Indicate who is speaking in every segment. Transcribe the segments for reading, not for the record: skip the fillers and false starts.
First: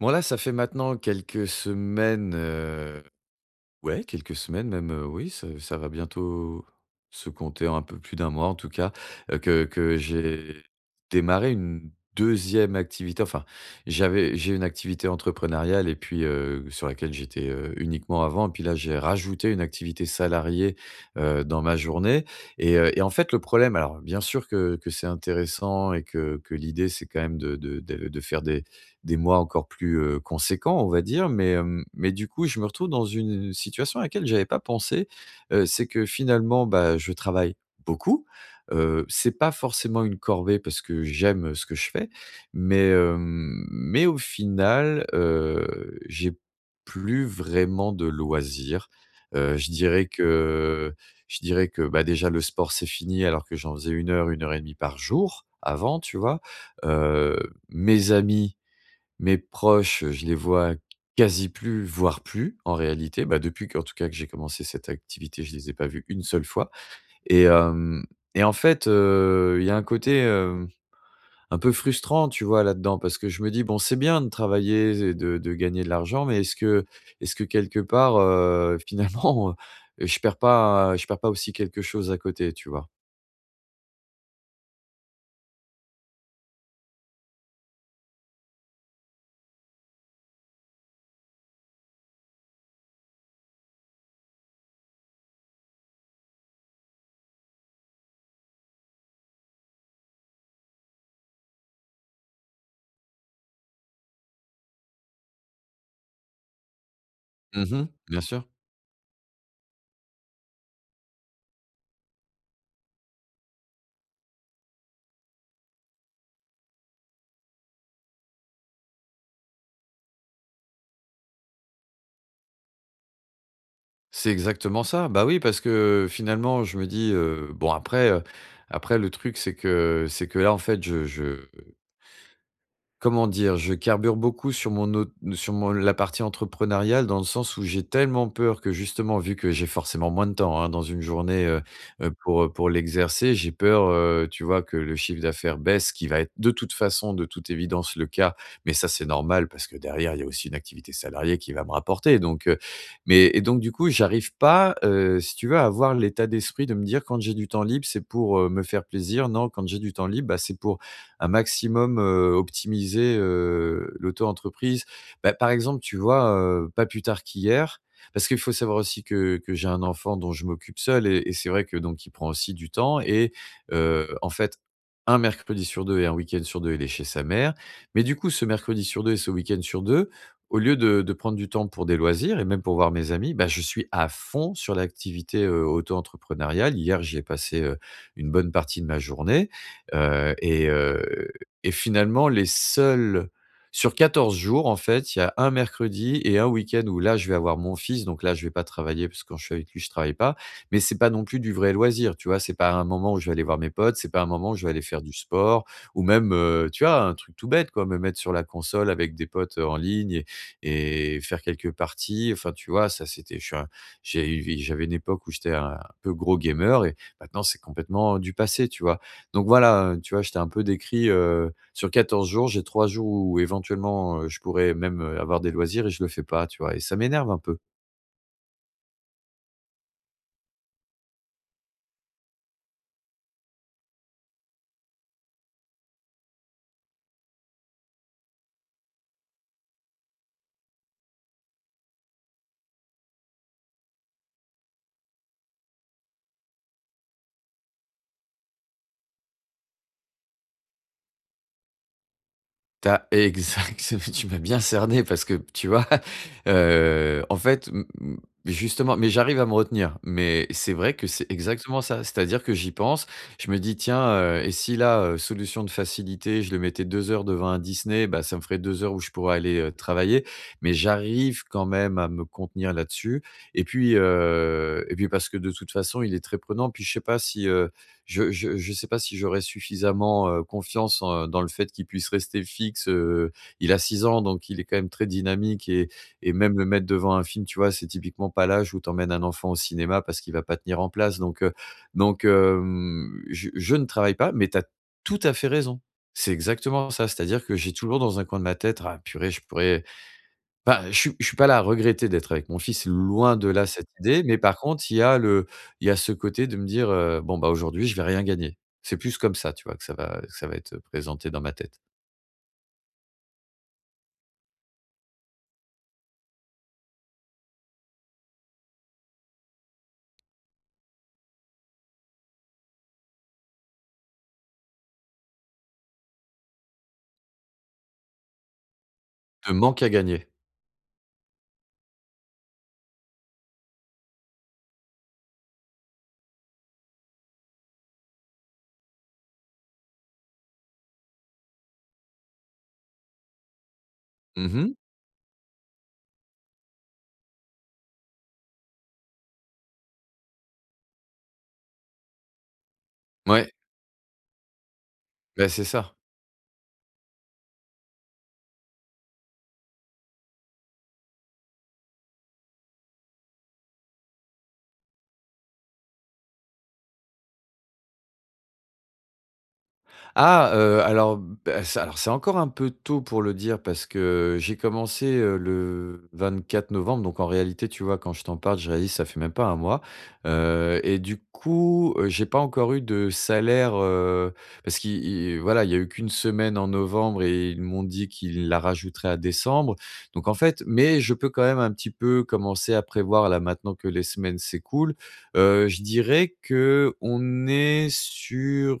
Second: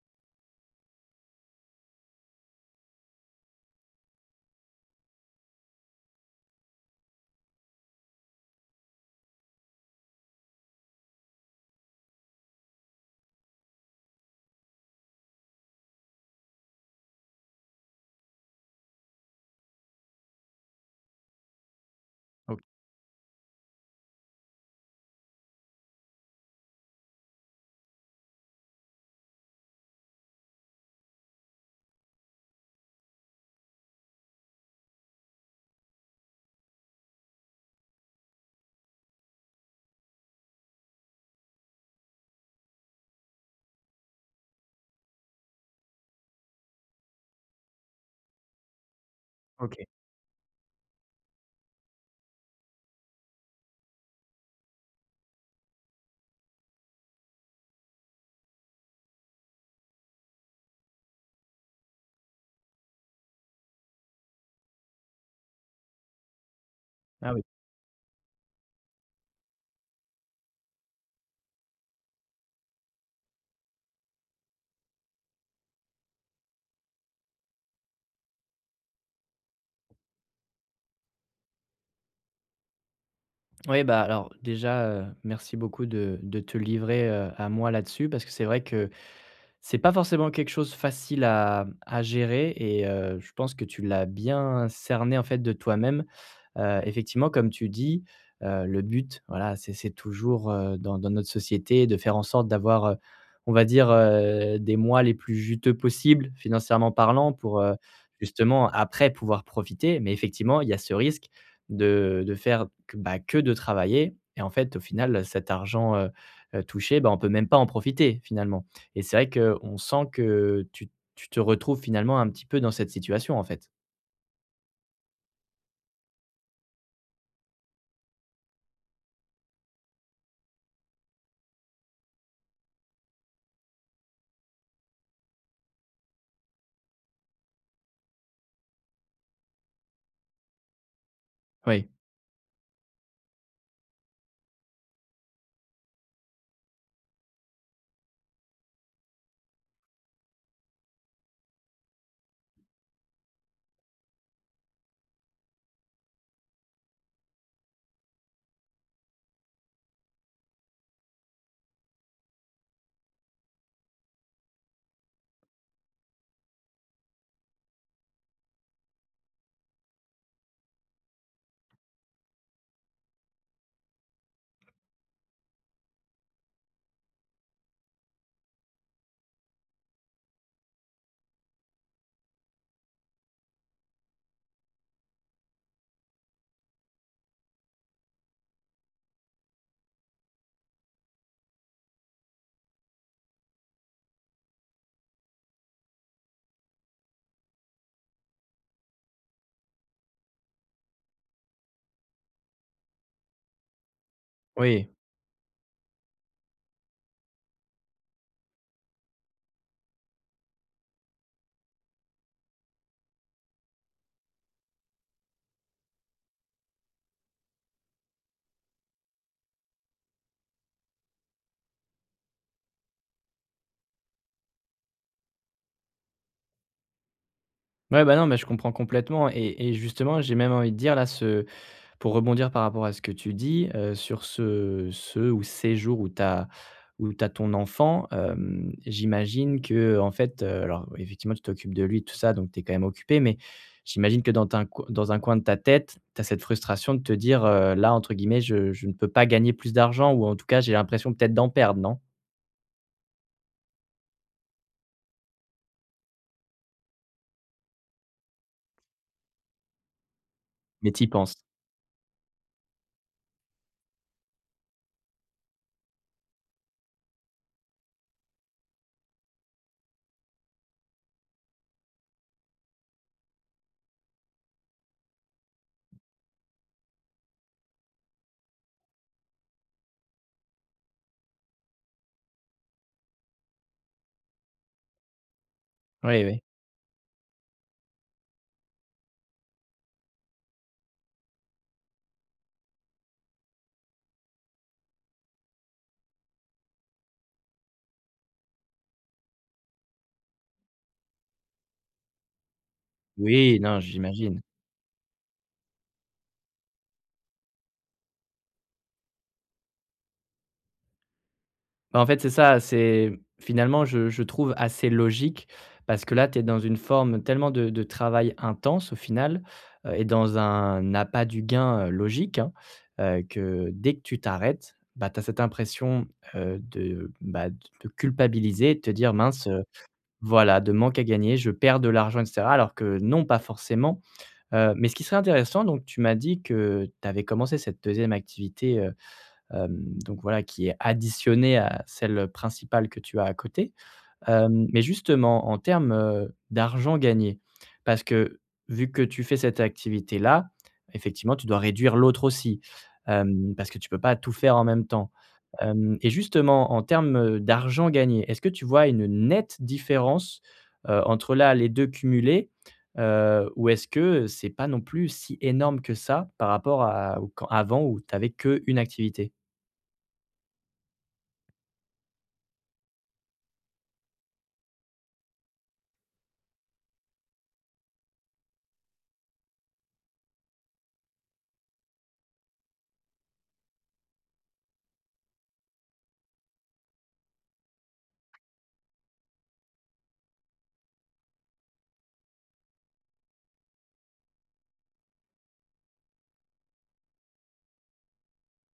Speaker 1: Bon là, ça fait maintenant quelques semaines, ouais, quelques semaines même, oui, ça va bientôt se compter en un peu plus d'un mois en tout cas, que j'ai démarré une deuxième activité. Enfin, j'ai une activité entrepreneuriale et puis, sur laquelle j'étais, uniquement avant. Et puis là, j'ai rajouté une activité salariée, dans ma journée.
Speaker 2: O
Speaker 1: Et en fait, le problème, alors bien sûr que c'est intéressant et que l'idée, c'est quand même de faire des mois encore plus, conséquents, on va dire. Mais du coup, je me retrouve dans une situation à laquelle j'avais pas pensé, c'est que finalement, bah, je travaille beaucoup, c'est pas forcément une corvée parce que j'aime ce que je fais, mais au final, j'ai plus vraiment de loisirs. Heu, je
Speaker 2: OK.
Speaker 1: dirais que je dirais que, bah, déjà le sport, c'est fini alors que j'en faisais une heure et demie par jour avant, tu vois? Heu, Mes amis, mes proches, je les vois quasi plus, voire plus en réalité. Bah, depuis en tout cas que j'ai commencé cette activité, je les ai pas vus une seule fois.
Speaker 2: Ah oui.
Speaker 1: Et hem et en fait, il y a un côté, un peu frustrant, tu vois, là-dedans, parce que je me dis: «Bon, c'est bien de travailler et de gagner de l'argent, mais est-ce que quelque part, finalement, je perds pas aussi quelque chose à côté?» Tu vois?
Speaker 2: Oui, bah, alors déjà, merci beaucoup de te livrer, à moi là-dessus parce que c'est vrai que c'est pas forcément quelque chose facile à gérer et je pense que tu l'as bien cerné, en fait, de toi-même. Effectivement, comme tu dis, le but, voilà, c'est toujours, dans notre société de faire en sorte d'avoir, on va dire, des mois les plus juteux possibles, financièrement parlant, pour,
Speaker 1: Mmh. Bien sûr.
Speaker 2: justement après pouvoir profiter. Mais effectivement, il y a ce risque de faire que, bah, que de travailler et en fait, au final, cet argent, touché, bah, on peut même pas en profiter, finalement. Et c'est vrai qu'on sent que tu te retrouves finalement un petit peu dans cette situation, en fait.
Speaker 1: C'est exactement ça. Bah oui, parce que finalement, je me dis, bon après, après, le truc, c'est que là, en fait, je, comment dire? Je carbure beaucoup sur mon la partie entrepreneuriale, dans le sens où j'ai tellement peur que justement, vu que j'ai forcément moins de temps, hein, dans une journée,
Speaker 2: Oui,
Speaker 1: pour l'exercer, j'ai peur, tu vois, que le chiffre d'affaires baisse, qui va être de toute façon, de toute évidence, le cas. Mais ça, c'est normal, parce que derrière, il y a aussi une activité salariée qui va me rapporter. Et donc du coup, j'arrive pas, si tu veux, à avoir l'état d'esprit de me dire: «Quand j'ai du temps libre, c'est pour, me faire plaisir». Non, quand j'ai du temps libre, bah, c'est pour un maximum, optimiser, l'auto-entreprise. Bah par exemple, tu vois, pas plus tard qu'hier, parce qu'il faut savoir aussi que j'ai un enfant dont je m'occupe seul, et c'est vrai que donc il prend aussi du temps. Heu, en fait, un mercredi sur 2 et un week-end sur 2, il est chez sa mère. Mais du coup, ce mercredi sur 2 et ce week-end sur 2, au lieu de prendre du temps pour des loisirs et même pour voir mes amis, bah, je suis à fond sur l'activité, auto-entrepreneuriale. Hier, j'y ai passé, une bonne partie de ma journée. Heu et heu et finalement, les seuls, sur 14 jours, en fait, il y a un mercredi et un week-end où là, je vais avoir mon fils, donc là, je vais pas travailler, parce que quand je suis avec lui, je travaille pas. Mais c'est pas non plus du vrai loisir, tu vois? C'est pas un moment où je vais aller voir mes potes, c'est pas un moment où je vais aller
Speaker 2: oui.
Speaker 1: faire du sport, ou même, tu vois, un truc tout bête, quoi, me mettre sur la console avec des potes, en ligne, et faire quelques parties. Enfin, tu vois, ça, c'était, je suis un j'avais une époque où j'étais un peu gros gamer, et maintenant, c'est complètement du passé, tu vois? Donc voilà, tu vois, je t'ai un peu décrit, sur 14 jours, j'ai 3 jours où éventuellement, je pourrais même, avoir des loisirs, et je le fais pas, tu vois? Et ça m'énerve un peu.
Speaker 2: Ouais, bah, non, mais je comprends complètement et justement, j'ai même envie de dire là, ce pour rebondir par rapport à ce que tu dis, sur ce ou ces jours où tu as où tu ton enfant, hem, j'imagine que, en fait, alors effectivement, tu t'occupes de lui tout ça, donc tu es quand même occupé, mais j'imagine que dans un coin de ta tête, tu as cette frustration de te dire, «Là, entre guillemets, je ne peux pas gagner plus d'argent» ou en tout cas, j'ai l'impression peut-être d'en perdre, non?
Speaker 1: T'as as exact, tu m'as bien cerné, parce que tu vois? En fait, m m justement, mais j'arrive à me retenir, mais c'est
Speaker 2: Mais
Speaker 1: vrai que
Speaker 2: tu
Speaker 1: c'est
Speaker 2: penses?
Speaker 1: exactement ça. C'est-à-dire que j'y pense, je me dis: «Tiens, et si là, solution de facilité, je le mettais 2 heures devant un Disney, bah, ça me ferait 2 heures où je pourrais aller, travailler». Mais j'arrive quand même à me contenir là-dessus, et puis parce que de toute façon, il est très prenant. Puis je sais pas si, je sais pas si j'aurais suffisamment, confiance en dans le fait qu'il puisse rester fixe, il a 6 ans, donc il est quand même très dynamique,
Speaker 2: Oui,
Speaker 1: et
Speaker 2: oui.
Speaker 1: même le mettre devant un film, tu vois? C'est typiquement pas l'âge où t'emmènes un enfant au cinéma, parce qu'il va pas tenir en place. Je ne travaille pas, mais tu as tout à fait raison. C'est exactement ça, c'est-à-dire que j'ai toujours dans un coin de ma tête: «Ah purée, je pourrais…» Bah, je suis pas là à regretter d'être avec mon fils, loin de
Speaker 2: Oui,
Speaker 1: là
Speaker 2: non,
Speaker 1: cette idée, mais
Speaker 2: j'imagine.
Speaker 1: par contre, il y a le il y a ce côté de me dire, «Bon, bah, aujourd'hui, je vais rien gagner». C'est plus comme ça, tu vois, que ça va être présenté dans ma tête.
Speaker 2: Bah, en fait, c'est ça, c'est finalement, je trouve assez logique parce que là, tu es dans une forme tellement de travail intense au final, et dans un appât du gain, logique, hein, que dès que tu t'arrêtes, bah, tu as cette impression, de, bah, de te culpabiliser de te dire: «Mince,
Speaker 1: De manque à gagner.
Speaker 2: voilà, de manque à gagner, je perds de l'argent» et cetera, alors que non, pas forcément. Mais ce qui serait intéressant, donc tu m'as dit que tu avais commencé cette deuxième activité, hem, donc voilà, qui est additionnée à celle principale que tu as à côté.
Speaker 1: Mmh
Speaker 2: Hem,
Speaker 1: mh.
Speaker 2: mais justement, en termes, d'argent gagné, parce que vu que tu fais cette activité-là, effectivement, tu dois réduire l'autre aussi,
Speaker 1: Ouais,
Speaker 2: hem, parce que tu peux pas tout faire en même temps.
Speaker 1: bah, c'est ça.
Speaker 2: Hem et justement, en termes, d'argent gagné, est-ce que tu vois une nette différence, entre là, les 2 cumulés? Ou est-ce que c'est pas non plus si énorme que ça par rapport à au quand avant où tu avais qu'une activité?
Speaker 1: Ah, alors, bah, c'est encore un peu tôt pour le dire, parce que j'ai commencé, le 4 novembre, donc en réalité, tu vois, quand je t'en parle, je réalise, ça fait même pas un mois, et du coup, j'ai pas encore eu de salaire, parce qu'ils ils voilà, il y a eu qu'une semaine en novembre et ils m'ont dit qu'ils la rajouteraient à décembre. Donc en fait, mais je peux quand même un petit peu commencer à prévoir là maintenant que les semaines s'écoulent. Je dirais que on est sur…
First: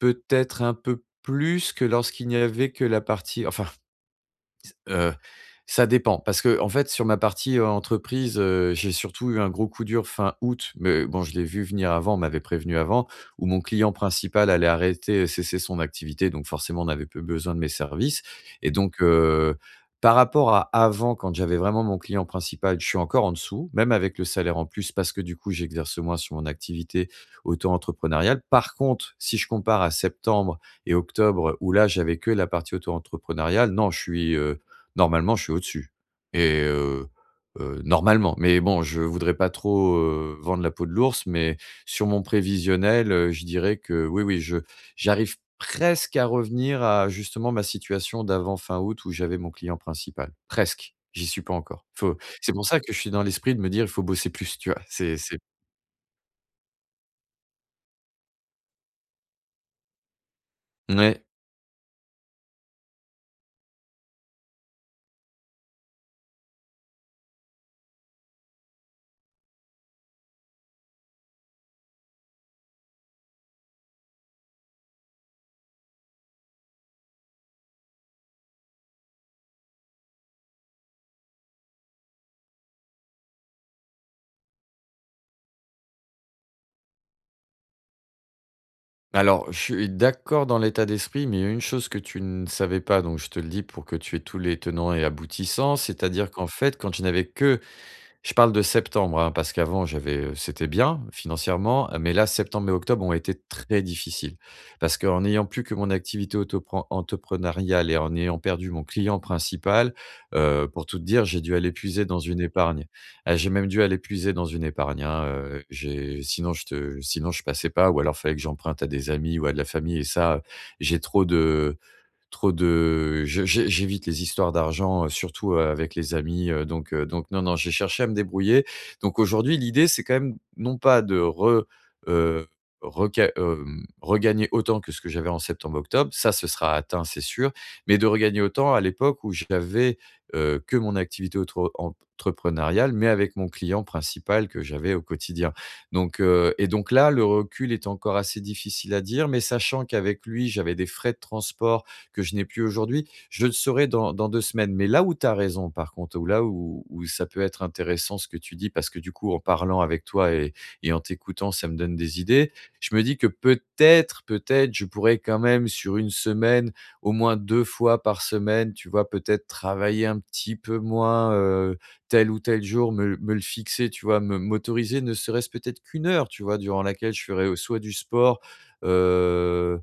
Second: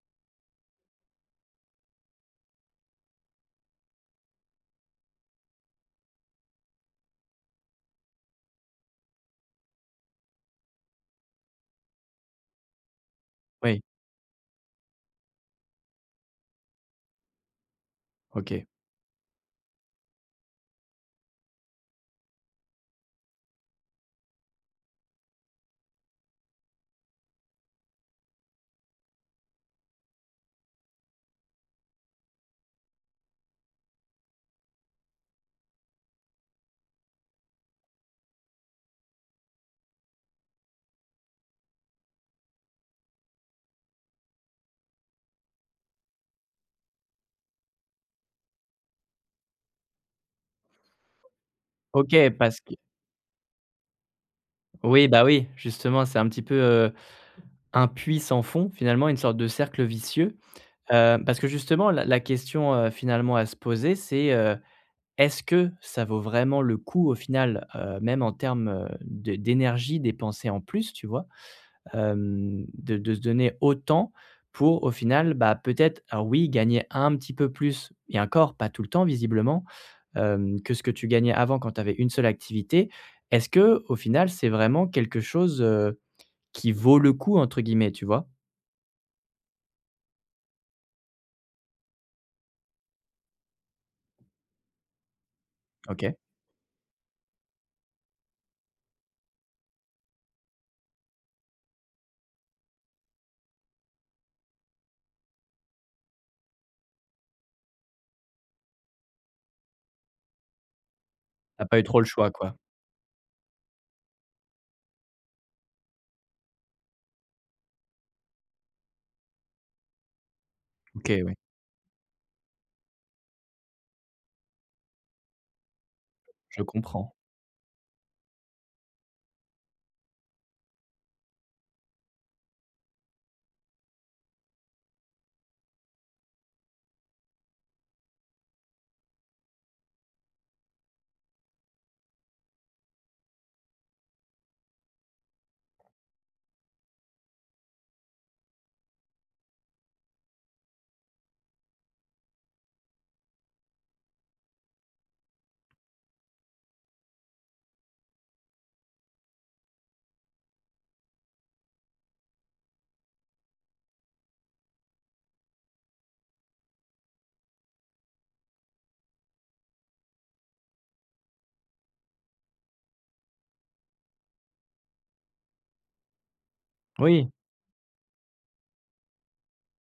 Speaker 1: peut-être un peu plus que lorsqu'il n'y avait que la partie, enfin, heu, ça dépend, parce que en fait, sur ma partie, entreprise, j'ai surtout eu un gros coup dur fin août, mais bon, je l'ai vu venir avant, on m'avait prévenu avant, où mon
Speaker 2: Oui,
Speaker 1: client principal allait arrêter, cesser son activité, donc forcément, on avait peu besoin de mes services,
Speaker 2: OK.
Speaker 1: et donc heu, par rapport à avant, quand j'avais vraiment mon client principal, je suis encore en dessous, même avec le salaire en plus, parce que du coup, j'exerce moins sur mon activité auto-entrepreneuriale. Par contre, si je compare à septembre et octobre, où là, j'avais que la partie auto-entrepreneuriale, non, je suis, normalement, je suis au-dessus. et heu Normalement, mais bon, je voudrais pas trop, vendre la peau de l'ours, mais sur mon prévisionnel, je dirais que oui, oui, je j'arrive presque à revenir à justement ma situation d'avant fin août, où j'avais mon client principal. Presque, j'y suis pas encore. Faut
Speaker 2: OK,
Speaker 1: C'est
Speaker 2: parce
Speaker 1: pour
Speaker 2: que
Speaker 1: ça que je suis dans l'esprit de me dire: «Il faut bosser plus», tu vois?
Speaker 2: oui, bah,
Speaker 1: C'est
Speaker 2: oui, justement, c'est un petit peu, un puits sans fond, finalement, une sorte de cercle vicieux.
Speaker 1: Ouais.
Speaker 2: Parce que justement, la question, finalement à se poser, c'est, est-ce que ça vaut vraiment le coup au final, même en termes, de d'énergie dépensée en plus, tu vois? Hem, de se donner autant pour au final, bah, peut-être, alors oui, gagner un petit peu plus et encore pas tout le temps visiblement, hem, que ce que tu gagnais avant quand tu avais une seule activité. Est-ce que au final, c'est vraiment quelque chose, qui «vaut le coup» entre guillemets, tu vois?
Speaker 1: Alors, je suis d'accord dans l'état d'esprit, mais il y a une chose que tu ne savais pas, donc je te le dis pour que tu aies tous les tenants et aboutissants,
Speaker 2: OK.
Speaker 1: c'est-à-dire qu'en fait, quand je n'avais que… je parle de septembre, hein, parce qu'avant j'avais, c'était bien financièrement, mais là, septembre et octobre ont été très difficiles. Parce qu'en n'ayant plus que mon activité autopren entrepreneuriale et en ayant perdu mon client principal, pour tout te dire, j'ai dû
Speaker 2: T'as
Speaker 1: aller
Speaker 2: pas eu trop
Speaker 1: puiser
Speaker 2: le
Speaker 1: dans
Speaker 2: choix
Speaker 1: une
Speaker 2: quoi.
Speaker 1: épargne. Ah, j'ai même dû aller puiser dans une épargne, hein, j'ai sinon je te sinon je passais pas, ou alors fallait que j'emprunte à des amis ou à de la famille, et ça, j'ai
Speaker 2: OK,
Speaker 1: trop
Speaker 2: oui,
Speaker 1: de… Trop de je j'é j'évite les histoires d'argent, surtout, avec les amis,
Speaker 2: je comprends.
Speaker 1: donc non, non, j'ai cherché à me débrouiller. Donc aujourd'hui, l'idée, c'est quand même non pas de heu, regagner autant que ce que j'avais en septembre-octobre, ça, ce sera atteint, c'est sûr, mais de regagner autant à l'époque où j'avais, que mon activité autre entrepreneuriale, mais avec mon client principal que j'avais au quotidien. Donc là, le recul est encore assez difficile à dire, mais sachant qu'avec lui, j'avais des frais de transport que je n'ai plus aujourd'hui. Je le saurai dans 2 semaines. Mais là où tu as raison par contre, ou là où ça peut être intéressant ce que tu dis, parce que du coup, en parlant avec toi et en t'écoutant, ça me donne des idées. Je me dis que peut-être, je pourrais quand même sur une semaine, au moins 2 fois par semaine, tu vois? Peut-être travailler un petit peu moins, tel ou tel jour, me le fixer, tu vois? Me m'autoriser ne serait-ce peut-être qu'une heure, tu vois? Durant laquelle je
Speaker 2: Oui,
Speaker 1: ferais, soit du sport, euh,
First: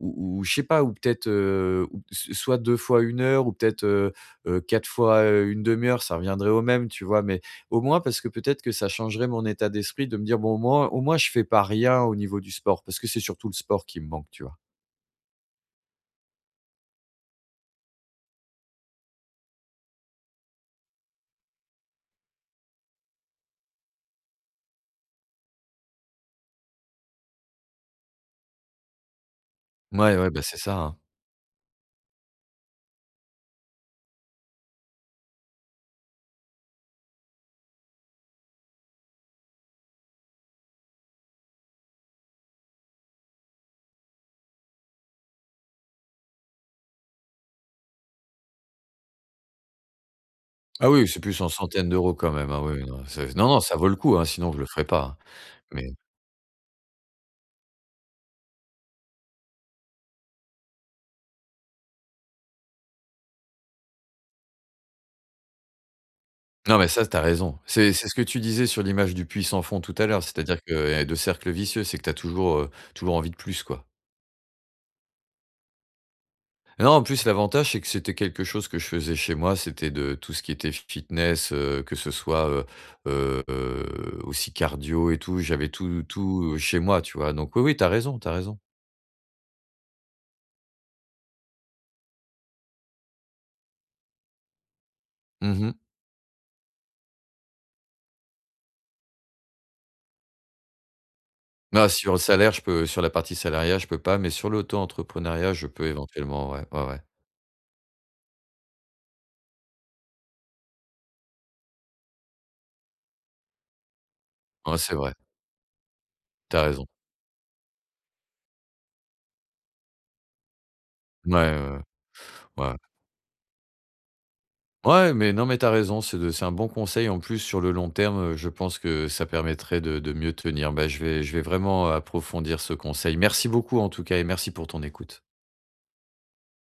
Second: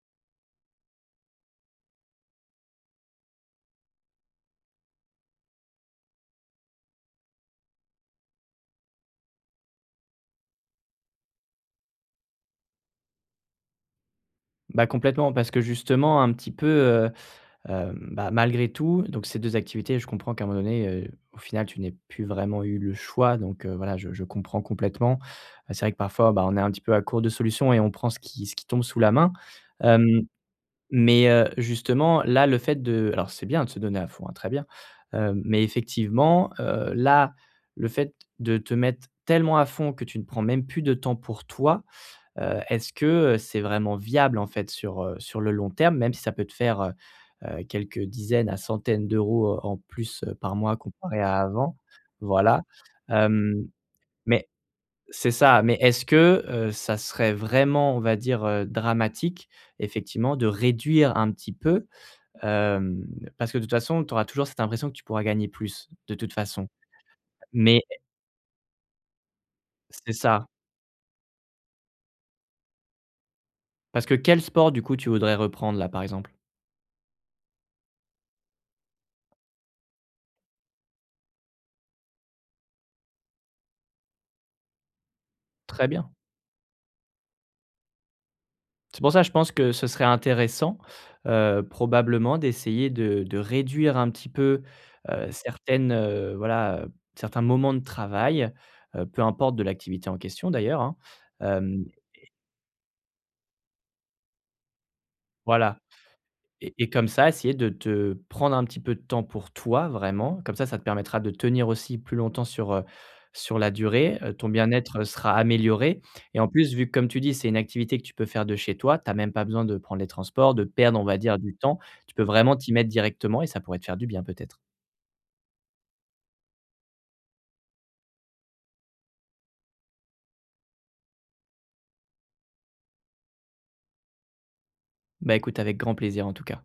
Speaker 1: ou je sais pas, ou peut-être, ou s soit 2 fois 1 heure, ou peut-être, 4 fois, une demi heure, ça reviendrait au même, tu vois? Mais au moins, parce que peut-être que ça changerait mon état d'esprit de me dire: «Bon, au moins je fais pas rien au niveau du sport», parce que c'est surtout le sport qui me manque, tu vois?
Speaker 2: bah, complètement parce que justement un petit peu, Hem, bah, malgré tout, donc ces 2 activités, je comprends qu'à un moment donné, au final, tu n'aies plus vraiment eu le choix, donc voilà, je comprends complètement. C'est vrai que parfois, bah, on est un petit peu à court de solutions et on prend ce qui tombe sous la main. Hem,
Speaker 1: Ouais, ouais, bah, c'est ça, hein.
Speaker 2: mais justement, là, le fait de alors c'est bien de se donner à fond, hein, très bien. Mais effectivement, là, le fait de te mettre tellement à fond que tu ne prends même plus de temps pour toi. Heu, Est-ce que c'est vraiment viable, en fait, sur, sur le long terme, même si ça peut te faire, quelques dizaines à centaines d'euros en plus par mois
Speaker 1: Ah oui, c'est
Speaker 2: comparé à
Speaker 1: plus en
Speaker 2: avant?
Speaker 1: centaines d'euros quand même, hein,
Speaker 2: Voilà,
Speaker 1: oui, oui, non, c'est… non, non,
Speaker 2: hem,
Speaker 1: ça vaut le coup, hein,
Speaker 2: mais
Speaker 1: sinon je le ferais pas, hein.
Speaker 2: c'est ça, mais
Speaker 1: Mais
Speaker 2: est-ce que, ça serait vraiment, on va dire, dramatique, effectivement, de réduire un petit peu? Hem, parce que de toute façon, tu auras toujours cette impression que tu pourras gagner plus, de toute façon.
Speaker 1: non, mais ça, t'as raison.
Speaker 2: Mais
Speaker 1: C'est ce que tu disais sur l'image du puits sans fond tout à
Speaker 2: c'est
Speaker 1: l'heure,
Speaker 2: ça.
Speaker 1: c'est-à-dire que, et de cercle vicieux, c'est que t'as toujours, toujours envie de plus, quoi.
Speaker 2: Parce que quel sport, du coup, tu voudrais reprendre, là, par exemple?
Speaker 1: Non, en plus, l'avantage, c'est que c'était quelque chose que je faisais chez moi. C'était de tout ce qui était fitness, que ce soit, aussi cardio et tout. J'avais
Speaker 2: Très bien.
Speaker 1: tout chez moi, tu vois? Donc oui, oui, t'as raison, t'as raison.
Speaker 2: C'est pour ça, je pense que ce serait intéressant, probablement d'essayer de réduire un petit peu,
Speaker 1: Mmh.
Speaker 2: certaines, voilà, certains moments de travail, peu importe de l'activité en question d'ailleurs, hein. Hem,
Speaker 1: Ah, sur la partie salariat, je peux pas, mais sur l'auto-entrepreneuriat, je
Speaker 2: voilà.
Speaker 1: peux éventuellement, ouais, ouais,
Speaker 2: Et
Speaker 1: ouais.
Speaker 2: comme ça, essayer de te prendre un petit peu de temps pour toi vraiment. Comme ça te permettra de tenir aussi plus longtemps sur, sur la durée, ton
Speaker 1: Ouais, c'est
Speaker 2: bien-être,
Speaker 1: vrai.
Speaker 2: sera amélioré et en
Speaker 1: T'as
Speaker 2: plus,
Speaker 1: raison.
Speaker 2: vu que comme tu dis, c'est une activité que tu peux faire de chez toi, tu as même pas besoin de prendre les transports, de perdre, on va
Speaker 1: Ouais,
Speaker 2: dire, du
Speaker 1: ouais,
Speaker 2: temps. Tu peux vraiment
Speaker 1: ouais.
Speaker 2: t'y
Speaker 1: Ouais.
Speaker 2: mettre directement et ça pourrait te faire du bien peut-être.
Speaker 1: Ouais, mais non, mais t'as raison, c'est un bon conseil. En plus, sur le long terme, je pense que ça permettrait de mieux tenir. Bah, je vais vraiment approfondir ce conseil. Merci beaucoup en tout cas, et merci pour ton écoute.
Speaker 2: Bah, écoute avec grand plaisir en tout cas.